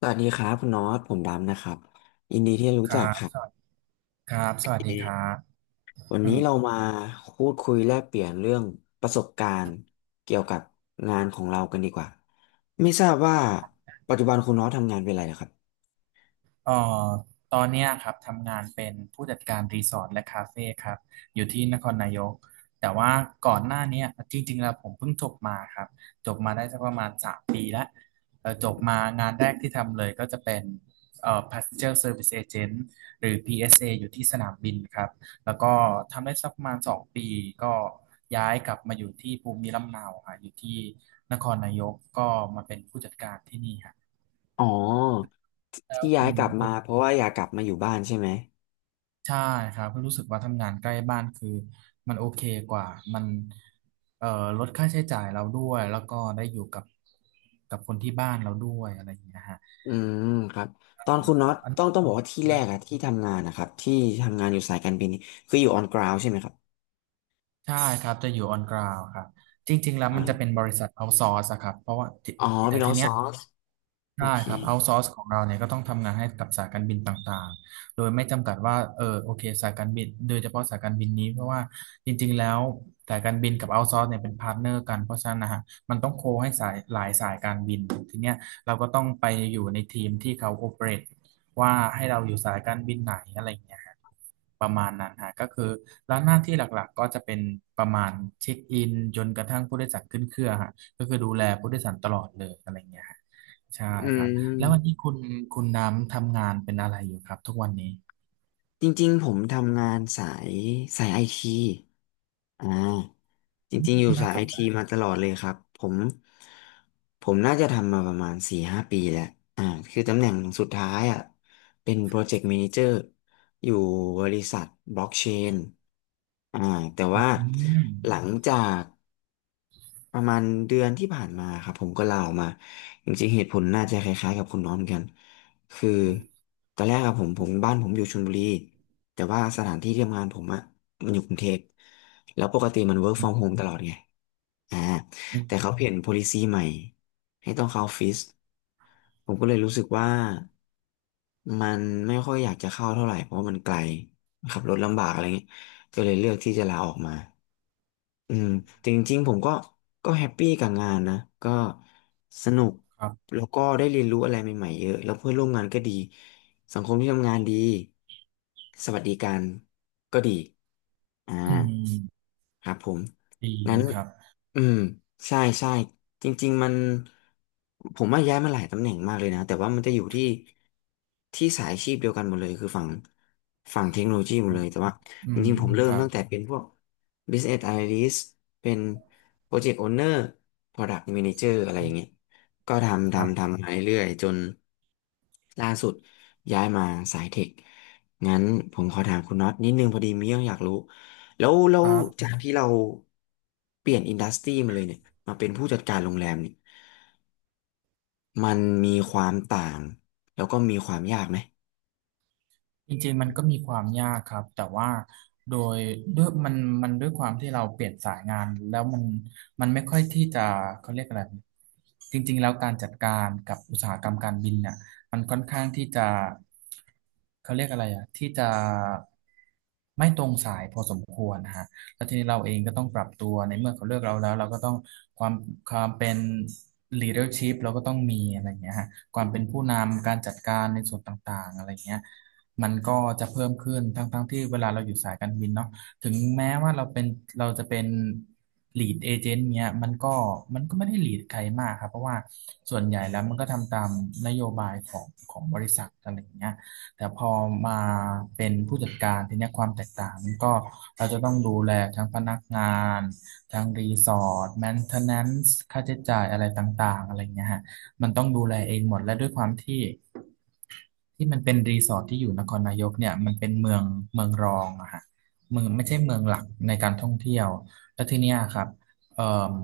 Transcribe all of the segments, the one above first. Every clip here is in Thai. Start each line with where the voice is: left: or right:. left: สวัสดีครับคุณน็อตผมดำนะครับยินดีที่ได้
right: ค
left: รู้
right: รั
left: จัก
right: บ
left: ครั
right: สวัส
left: บ
right: ดีครับสวัสดีครับ
left: วัน
right: อื
left: นี้
right: ม
left: เรามาพูดคุยแลกเปลี่ยนเรื่องประสบการณ์เกี่ยวกับงานของเรากันดีกว่าไม่ทราบว่าปัจจุบันคุณน็อตทำงานเป็นอะไรนะครับ
right: เอ่อตอนเนี้ยครับทำงานเป็นผู้จัดการรีสอร์ทและคาเฟ่ครับอยู่ที่นครนายกแต่ว่าก่อนหน้าเนี้ยจริงๆแล้วผมเพิ่งจบมาครับจบมาได้สักประมาณสามปีแล้วจบมางานแรกที่ทำเลยก็จะเป็นPassenger Service Agent หรือ PSA อสเออยู่ที่สนามบินครับแล้วก็ทำได้สักประมาณสองปีก็ย้ายกลับมาอยู่ที่ภูมิลำเนาค่ะอยู่ที่นครนายกก็มาเป็นผู้จัดการที่นี่ครับ
left: อ๋อ
right: แล้ว
left: ที่ย้า
right: คุ
left: ย
right: ณ
left: กลับมา
right: คุณ
left: เพราะว่าอยากกลับมาอยู่บ้านใช่ไหม
right: ใช่ครับรู้สึกว่าทำงานใกล้บ้านคือมันโอเคกว่ามันเอ่อลดค่าใช้จ่ายเราด้วยแล้วก็ได้อยู่กับคนที่บ้านเราด้วยอะไรอย่างเงี้ยฮะ
left: อืมครับตอนคุณน็อต
right: อั
left: ต้อง
right: น
left: ต้องบอกว่าที่แรกอะที่ทำงานนะครับที่ทำงานอยู่สายการบินนี่คืออยู่ออนกราวใช่ไหมครับ
right: ใช่ครับจะอยู่ออนกราวครับจริงๆแล้วมัน
left: อ่า
right: จะเป็นบริษัทเอาซอสครับเพราะว่าที่
left: อ๋อ
right: แต่
left: เป็นอ
right: ที
left: อซ
right: เนี้ย
left: อร์สโอ
right: ใช่
left: เค
right: ครับเอาซอร์สของเราเนี่ยก็ต้องทำงานให้กับสายการบินต่างๆโดยไม่จำกัดว่าเออโอเคสายการบินโดยเฉพาะสายการบินนี้เพราะว่าจริงๆแล้วสายการบินกับเอาซอร์สเนี่ยเป็นพาร์ทเนอร์กันเพราะฉะนั้นนะฮะมันต้องโคให้สายหลายสายการบินทีเนี้ยเราก็ต้องไปอยู่ในทีมที่เขาโอเปเรตว่าให้เราอยู่สายการบินไหนอะไรอย่างเงี้ยฮะประมาณนั้นฮะก็คือแล้วหน้าที่หลักๆก็จะเป็นประมาณเช็คอินจนกระทั่งผู้โดยสารขึ้นเครื่องฮะก็คือดูแลผู้โดยสารตลอดเลยอะไรอย่างเงี้ยฮะ ใช่
left: อื
right: ครับ
left: ม
right: แล้ววันนี้คุณน้ำทำงานเป็นอะไรอยู่ครับทุกวันนี้
left: จริงๆผมทำงานสายไอทีอ่าจ
right: อื
left: ริ
right: ม
left: งๆอยู่
right: น่า
left: สาย
right: ส
left: ไอ
right: นใจ
left: ทีมาตลอดเลยครับผมผมน่าจะทำมาประมาณ4-5 ปีแล้วอ่าคือตำแหน่งสุดท้ายอ่ะเป็นโปรเจกต์ a ม a นเจอร์อยู่บริษัทบล็อกเชนอ่าแต่
right: อื
left: ว่าหลัง
right: ม
left: จาก ประมาณเดือนที่ผ่านมาครับผมก็ลาออกมาจริงๆเหตุผลน่าจะคล้ายๆกับคุณน้องเหมือนกันคือตอนแรกอะผมบ้านผมอยู่ชลบุรีแต่ว่าสถานที่ที่ทำงานผมอะมันอยู่กรุงเทพแล้วปกติมัน work
right: อื
left: from
right: ม
left: home ตลอดไงอ่า
right: อืม
left: แต่เขาเปลี่ยน policy ใหม่ให้ต้องเข้าออฟฟิศ ผมก็เลยรู้สึกว่ามันไม่ค่อยอยากจะเข้าเท่าไหร่เพราะว่ามันไกลขับรถลำบากอะไรเงี้ยก็เลยเลือกที่จะลาออกมาอืมแต่จริงๆผมก็ก็แฮปปี้กับงานนะก็สนุก
right: ครับ
left: แล้วก็ได้เรียนรู้อะไรใหม่ๆเยอะแล้วเพื่อนร่วมงานก็ดีสังคมที่ทำงานดีสวัสดิการก็ดีอ่า
right: อืม
left: ครับผม
right: ดีเล
left: งั้น
right: ยครับ
left: อืมใช่ใช่จริงๆมันผมว่าย้ายมาหลายตำแหน่งมากเลยนะแต่ว่ามันจะอยู่ที่ที่สายอาชีพเดียวกันหมดเลยคือฝั่งเทคโนโลยีหมดเลยแต่ว่า
right: อื
left: จ
right: ม
left: ริงๆผมเริ่
right: ค
left: มม
right: รับ
left: ตั้งแต่เป็นพวก Business Analyst เป็น Project Owner Product Manager อะไรอย่างเงี้ยก็ทำ
right: ครั
left: ทำ
right: บ
left: ทำมาเรื่อยๆจนล่าสุดย้ายมาสายเทคงั้นผมขอถามคุณน็อตนิดนึงพอดีมีเรื่องอยากรู้ แล้วแล้
right: ค
left: ว
right: รับ
left: จากที่เราเปลี่ยนอินดัสทรีมาเลยเนี่ยมาเป็นผู้จัดการโรงแรมเนี่ยมันมีความต่างแล้วก็มีความยากไหม
right: จริงๆมันก็มีความยากครับแต่ว่าโดยด้วยมันมันด้วยความที่เราเปลี่ยนสายงานแล้วมันไม่ค่อยที่จะเขาเรียกอะไรจริงๆแล้วการจัดการกับอุตสาหกรรมการบินเน่ยมันค่อนข้างที่จะเขาเรียกอะไรอ่ะที่จะไม่ตรงสายพอสมควรนะฮะแล้วทีนี้เราเองก็ต้องปรับตัวในเมื่อเขาเลือกเราแล้วเราก็ต้องความความเป็น leadership เราก็ต้องมีอะไรอย่างเงี้ยฮะความเป็นผู้นำการจัดการในส่วนต่างๆอะไรอย่างเงี้ย มันก็จะเพิ่มขึ้นทั้งที่เวลาเราอยู่สายการบินเนาะถึงแม้ว่าเราจะเป็น lead agent เนี่ยมันก็ไม่ได้ lead ใครมากครับเพราะว่าส่วนใหญ่แล้วมันก็ทำตามนโยบายของบริษัทอะไรอย่างเงี้ยแต่พอมาเป็นผู้จัดการทีเนี้ยความแตกต่างมันก็เราจะต้องดูแลทั้งพนักงานทั้งรีสอร์ทแมนเทนแนนซ์ค่าใช้จ่ายอะไรต่างๆอะไรเงี้ยฮะมันต้องดูแลเองหมดและด้วยความที่ ที่มันเป็นรีสอร์ทที่อยู่นครนายกเนี่ยมันเป็นเมืองรองอะฮะเมืองไม่ใช่เมืองหลักในการท่องเที่ยวแล้วทีเนี้ยครับเอ่อ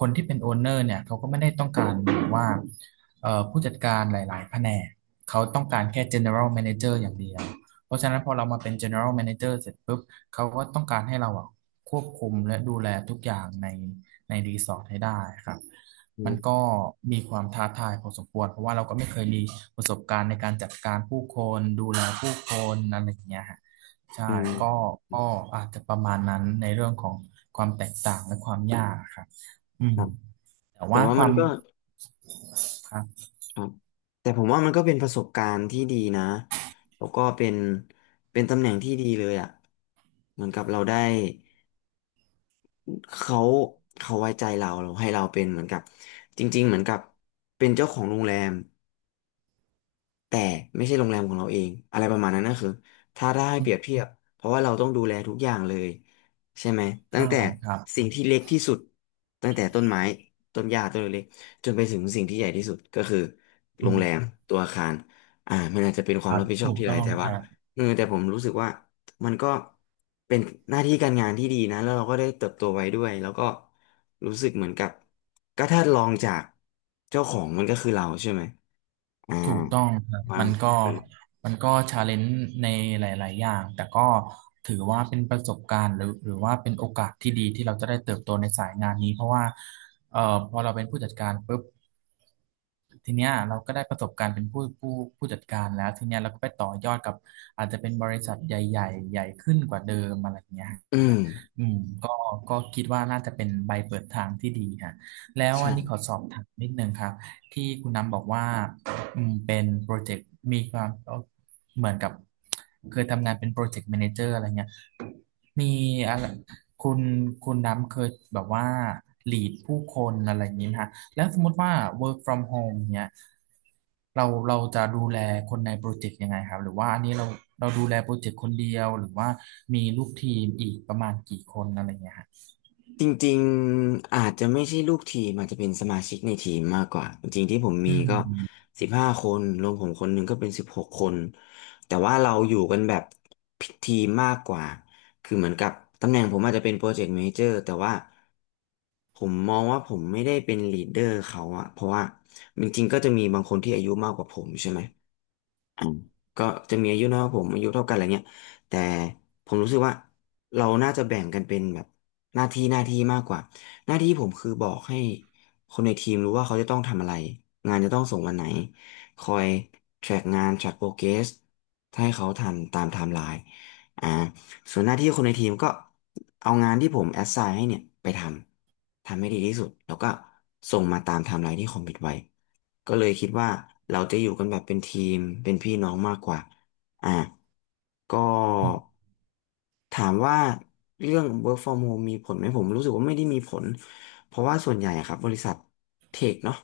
right: คนที่เป็นโอนเนอร์เนี่ยเขาก็ไม่ได้ต้องการแบบว่าผู้จัดการหลายๆแผนกเขาต้องการแค่ general manager อย่างเดียว เพราะฉะนั้นพอเรามาเป็น general manager เสร็จปุ๊บเขาก็ต้องการให้เราอะควบคุมและดูแลทุกอย่างในรีสอร์ทให้ได้ครับ
left: อื
right: มันก็
left: ม
right: มีความท้าทายพอสมควรเพราะว่าเราก็ไม่เคยมีประสบการณ์ในการจัดการผู้คนดูแลผู้คนอะไรอย่างเงี้ยฮะ
left: อื
right: ใช่ก็
left: ม
right: ก็อาจจะประมาณนั้นในเรื่องของความแตกต่างและความยากครับอื
left: ค
right: ม
left: รับ
right: แต่
left: แต่
right: ว่า
left: ว่ามันก็
right: ครับ
left: ครับแต่ผมว่ามันก็เป็นประสบการณ์ที่ดีนะแล้วก็เป็นเป็นตำแหน่งที่ดีเลยอ่ะเหมือนกับเราได้เขาเขาไว้ใจเราเราให้เราเป็นเหมือนกับจริงๆเหมือนกับเป็นเจ้าของโรงแรม แต่ไม่ใช่โรงแรมของเราเองอะไรประมาณนั้นนะคือถ้าได้
right: อื
left: เปรี
right: ม
left: ยบเทียบเพราะว่าเราต้องดูแลทุกอย่างเลยใช่ไหมตั้ง
right: ใช่
left: แต่
right: ครั
left: สิ่
right: บ
left: งที่เล็กที่สุดตั้งแต่ต้นไม้ต้นหญ้าต้นเล็กๆจนไปถึงสิ่งที่ใหญ่ที่สุดก็คือโร
right: อื
left: ง
right: ม
left: แรมตัวอาคารอ่ามันอาจจะเป็นค
right: ค
left: วาม
right: รั
left: รั
right: บ
left: บผิดชอบ
right: ถูก
left: ที่หลา
right: ต้
left: ย
right: อง
left: แต่
right: ค
left: ว่า
right: รับ
left: เออแต่ผมรู้สึกว่ามันก็เป็นหน้าที่การงานที่ดีนะแล้วเราก็ได้เติบโตไว้ด้วยแล้วก็รู้สึกเหมือนกับก็ถ้าลองจากเจ้าของมันก็คือเราใช่ไหม อ่า
right: ถูกต้องครับ
left: บ้า
right: มั
left: ง
right: นก็มันก็ชาเลนจ์ในหลาย ๆ อย่างแต่ก็ถือว่าเป็นประสบการณ์หรือว่าเป็นโอกาสที่ดีที่เราจะได้เติบโตในสายงานนี้เพราะว่าพอเราเป็นผู้จัดการปุ๊บ ทีเนี้ยเราก็ได้ประสบการณ์เป็นผู้จัดการแล้วทีเนี้ยเราก็ไปต่อยอดกับอาจจะเป็นบริษัทใหญ่ขึ้นกว่าเดิมอะไรเงี้ยฮะ
left: อืม
right: อืมก็คิดว่าน่าจะเป็นใบเปิดทางที่ดีค่ะแล้ว
left: ใช่
right: อันนี้ขอสอบถามนิดนึงครับที่คุณน้ำบอกว่าเป็นโปรเจกต์มีความเหมือนกับเคยทำงานเป็นโปรเจกต์แมเนเจอร์อะไรเงี้ยมีอะไรคุณคุณน้ำเคยแบบว่าลีดผู้คนอะไรอย่างนี้ไหมฮะ แล้วสมมติว่า work from home เนี่ย เราจะดูแลคนในโปรเจกต์ยังไงครับ หรือว่าอันนี้เราดูแลโปรเจกต์คนเดียว หรือว่ามีลูกทีมอีกประมาณกี่คนอะไรเงี้ยฮะ
left: จริงๆ อาจจะไม่ใช่ลูกทีมอาจจะเป็นสมาชิกในทีมมากกว่า จริงๆที่ผม
right: อื
left: มีก็
right: ม
left: 15 คนรวมผมคนหนึ่งก็เป็น16 คน แต่ว่าเราอยู่กันแบบทีมมากกว่า คือเหมือนกับตำแหน่งผมอาจจะเป็นโปรเจกต์เมเจอร์แต่ว่าผมมองว่าผมไม่ได้เป็นลีดเดอร์เขาอะเพราะว่าจริงๆ ก็จะมีบางคนที่อายุมากกว่าผมใช่ไหม อ่ะก็จะมีอายุน้อยกว่าผมอายุเท่ากันอะไรเงี้ยแต่ผมรู้สึกว่าเราน่าจะแบ่งกันเป็นแบบหน้าที่มากกว่าหน้าที่ผมคือบอกให้คนในทีมรู้ว่าเขาจะต้องทำอะไรงานจะต้องส่งวันไหนคอย track งาน track progress ให้เขาทันตามไทม์ไลน์อ่าส่วนหน้าที่คนในทีมก็เอางานที่ผม a สไ i g n ให้เนี่ยไปทำทำให้ดีที่สุดแล้วก็ส่งมาตามไทม์ไลน์ที่คอมมิตไว้ ก็เลยคิดว่าเราจะอยู่กันแบบเป็นทีมเป็นพี่น้องมากกว่า อ่ะ ก็
right: อืม
left: ถามว่าเรื่อง work from home มีผลไหมผมรู้สึกว่าไม่ได้มีผลเพราะว่าส่วนใหญ่อะครับบริษัทเทคเนาะ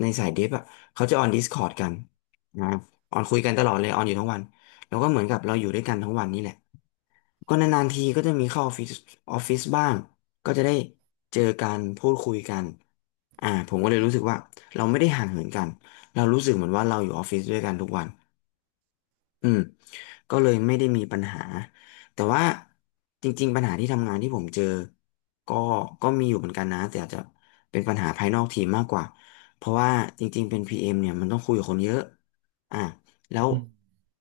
left: ในสายเดฟอะเขาจะออน Discord กันนะออนคุยกันตลอดเลยออนอยู่ทั้งวันแล้วก็เหมือนกับเราอยู่ด้วยกันทั้งวันนี่แหละ ก็นานๆทีก็จะมีเข้าออฟฟิศออฟฟิศบ้างก็จะได้เจอกันพูดคุยกันผมก็เลยรู้สึกว่าเราไม่ได้ห่างเหินกันเรารู้สึกเหมือนว่าเราอยู่ออฟฟิศด้วยกันทุกวัน อืมก็เลยไม่ได้มีปัญหาแต่ว่าจริงๆปัญหาที่ทำงานที่ผมเจอก็ก็มีอยู่เหมือนกันนะแต่อาจจะเป็นปัญหาภายนอกทีมมากกว่าเพราะว่าจริงๆเป็น PM เอ็มเนี่ยมันต้องคุยกับคนเยอะอ่ะแล้ว
right: อืม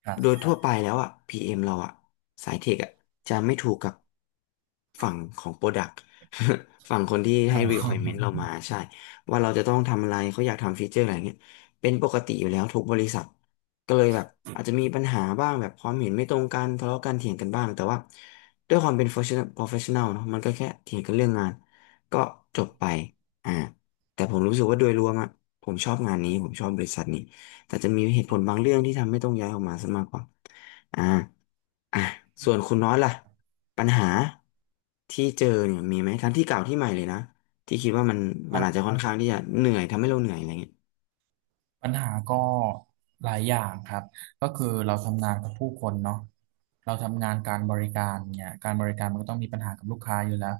right: ครับ
left: โดยทั่วไปแล้วอ่ะ PM เอ็มเราอ่ะสายเทคอ่ะจะไม่ถูกกับฝั่งของ Product ฝั่งคนที่ให้ requirement
right: อ
left: เรา
right: อ
left: มาใช่ว่าเราจะต้องทำอะไรเขาอยากทำฟีเจอร์อะไรเงี้ยเป็นปกติอยู่แล้วทุกบริษัท ก็เลยแบบอาจจะมีปัญหาบ้างแบบความเห็นไม่ตรงกันทะเลาะกันเถียงกันบ้างแต่ว่าด้วยความเป็น professional เนอะมันก็แค่เถียงกันเรื่องงานก็จบไปอ่าแต่ผมรู้สึกว่าโดยรวมอะผมชอบงานนี้ผมชอบบริษัทนี้แต่จะมีเหตุ
right: อื
left: ผล
right: ม
left: บางเรื่องที่ทำให้ต้องย้ายออกมาซะมากกว่าอ่าอ่ะ
right: อื
left: ส่วน
right: ม
left: คุณน้อยล่ะปัญหาที่เจอเนี่ยมีไหมทั้งที่เก่าที่ใหม่เลยนะที่คิดว่ามัน
right: ค
left: มั
right: รั
left: นอาจจะ
right: บ
left: ค่อนข้างที่จะเหนื่อยทำให้เราเหนื่อยอะไรเงี้ย
right: ปัญหาก็หลายอย่างครับ ก็คือเราทำงานกับผู้คนเนาะเราทำงานการบริการเนี่ยการบริการมันก็ต้องมีปัญหากับลูกค้าอยู่แล้ว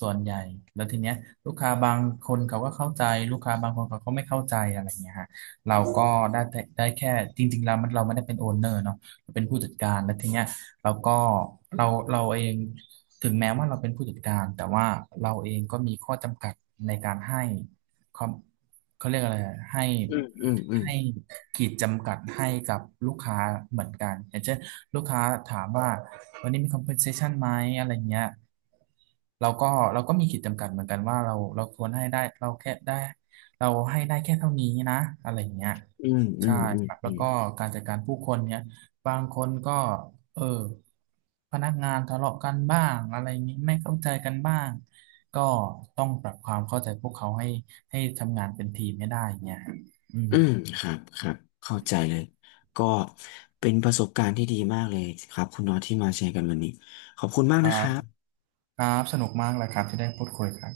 right: ส่วนใหญ่แล้วทีเนี้ยลูกค้าบางคนเขาก็เข้าใจลูกค้าบางคนเขาก็ไม่เข้าใจอะไรเงี้ยฮะเราก็ได้แค่จริงๆเรามันเราไม่ได้เป็นโอนเนอร์เนาะเราเป็นผู้จัดการแล้วทีเนี้ยเราก็เราเราเองถึงแม้ว่าเราเป็นผู้จัดการแต่ว่าเราเองก็มีข้อจำกัดในการให้ ความเขาเรียกอะไรอะให้
left: อืมอืม
right: ให้ขีดจำกัดให้กับลูกค้าเหมือนกันอย่างเช่นลูกค้าถามว่าวันนี้มี compensation ไหมอะไรเงี้ยเราก็เราก็มีขีดจำกัดเหมือนกันว่าเราควรให้ได้เราให้ได้แค่เท่านี้นะอะไรเงี้ย
left: อืมอื
right: ใช่
left: มอืม
right: ครับ
left: อื
right: แล้ว
left: ม
right: ก็
left: อืม
right: การจัดการผู้คนเนี้ยบางคนก็เออพนักงานทะเลาะกันบ้างอะไรนี้ไม่เข้าใจกันบ้างก็ต้องปรับความเข้าใจพวกเขาให้ ให้ทำงานเป็นทีมไม่ได้เงี้ยอืม
left: อืม ครับ ครับ เข้าใจเลย ก็เป็นประสบการณ์ที่ดีมากเลยครับคุณน็อตที่มาแชร์กันวันนี้ ขอบคุณมา
right: ค
left: ก
right: รั
left: นะค
right: บ
left: รับ
right: ครับ สนุกมากเลยครับที่ได้พูดคุยครับ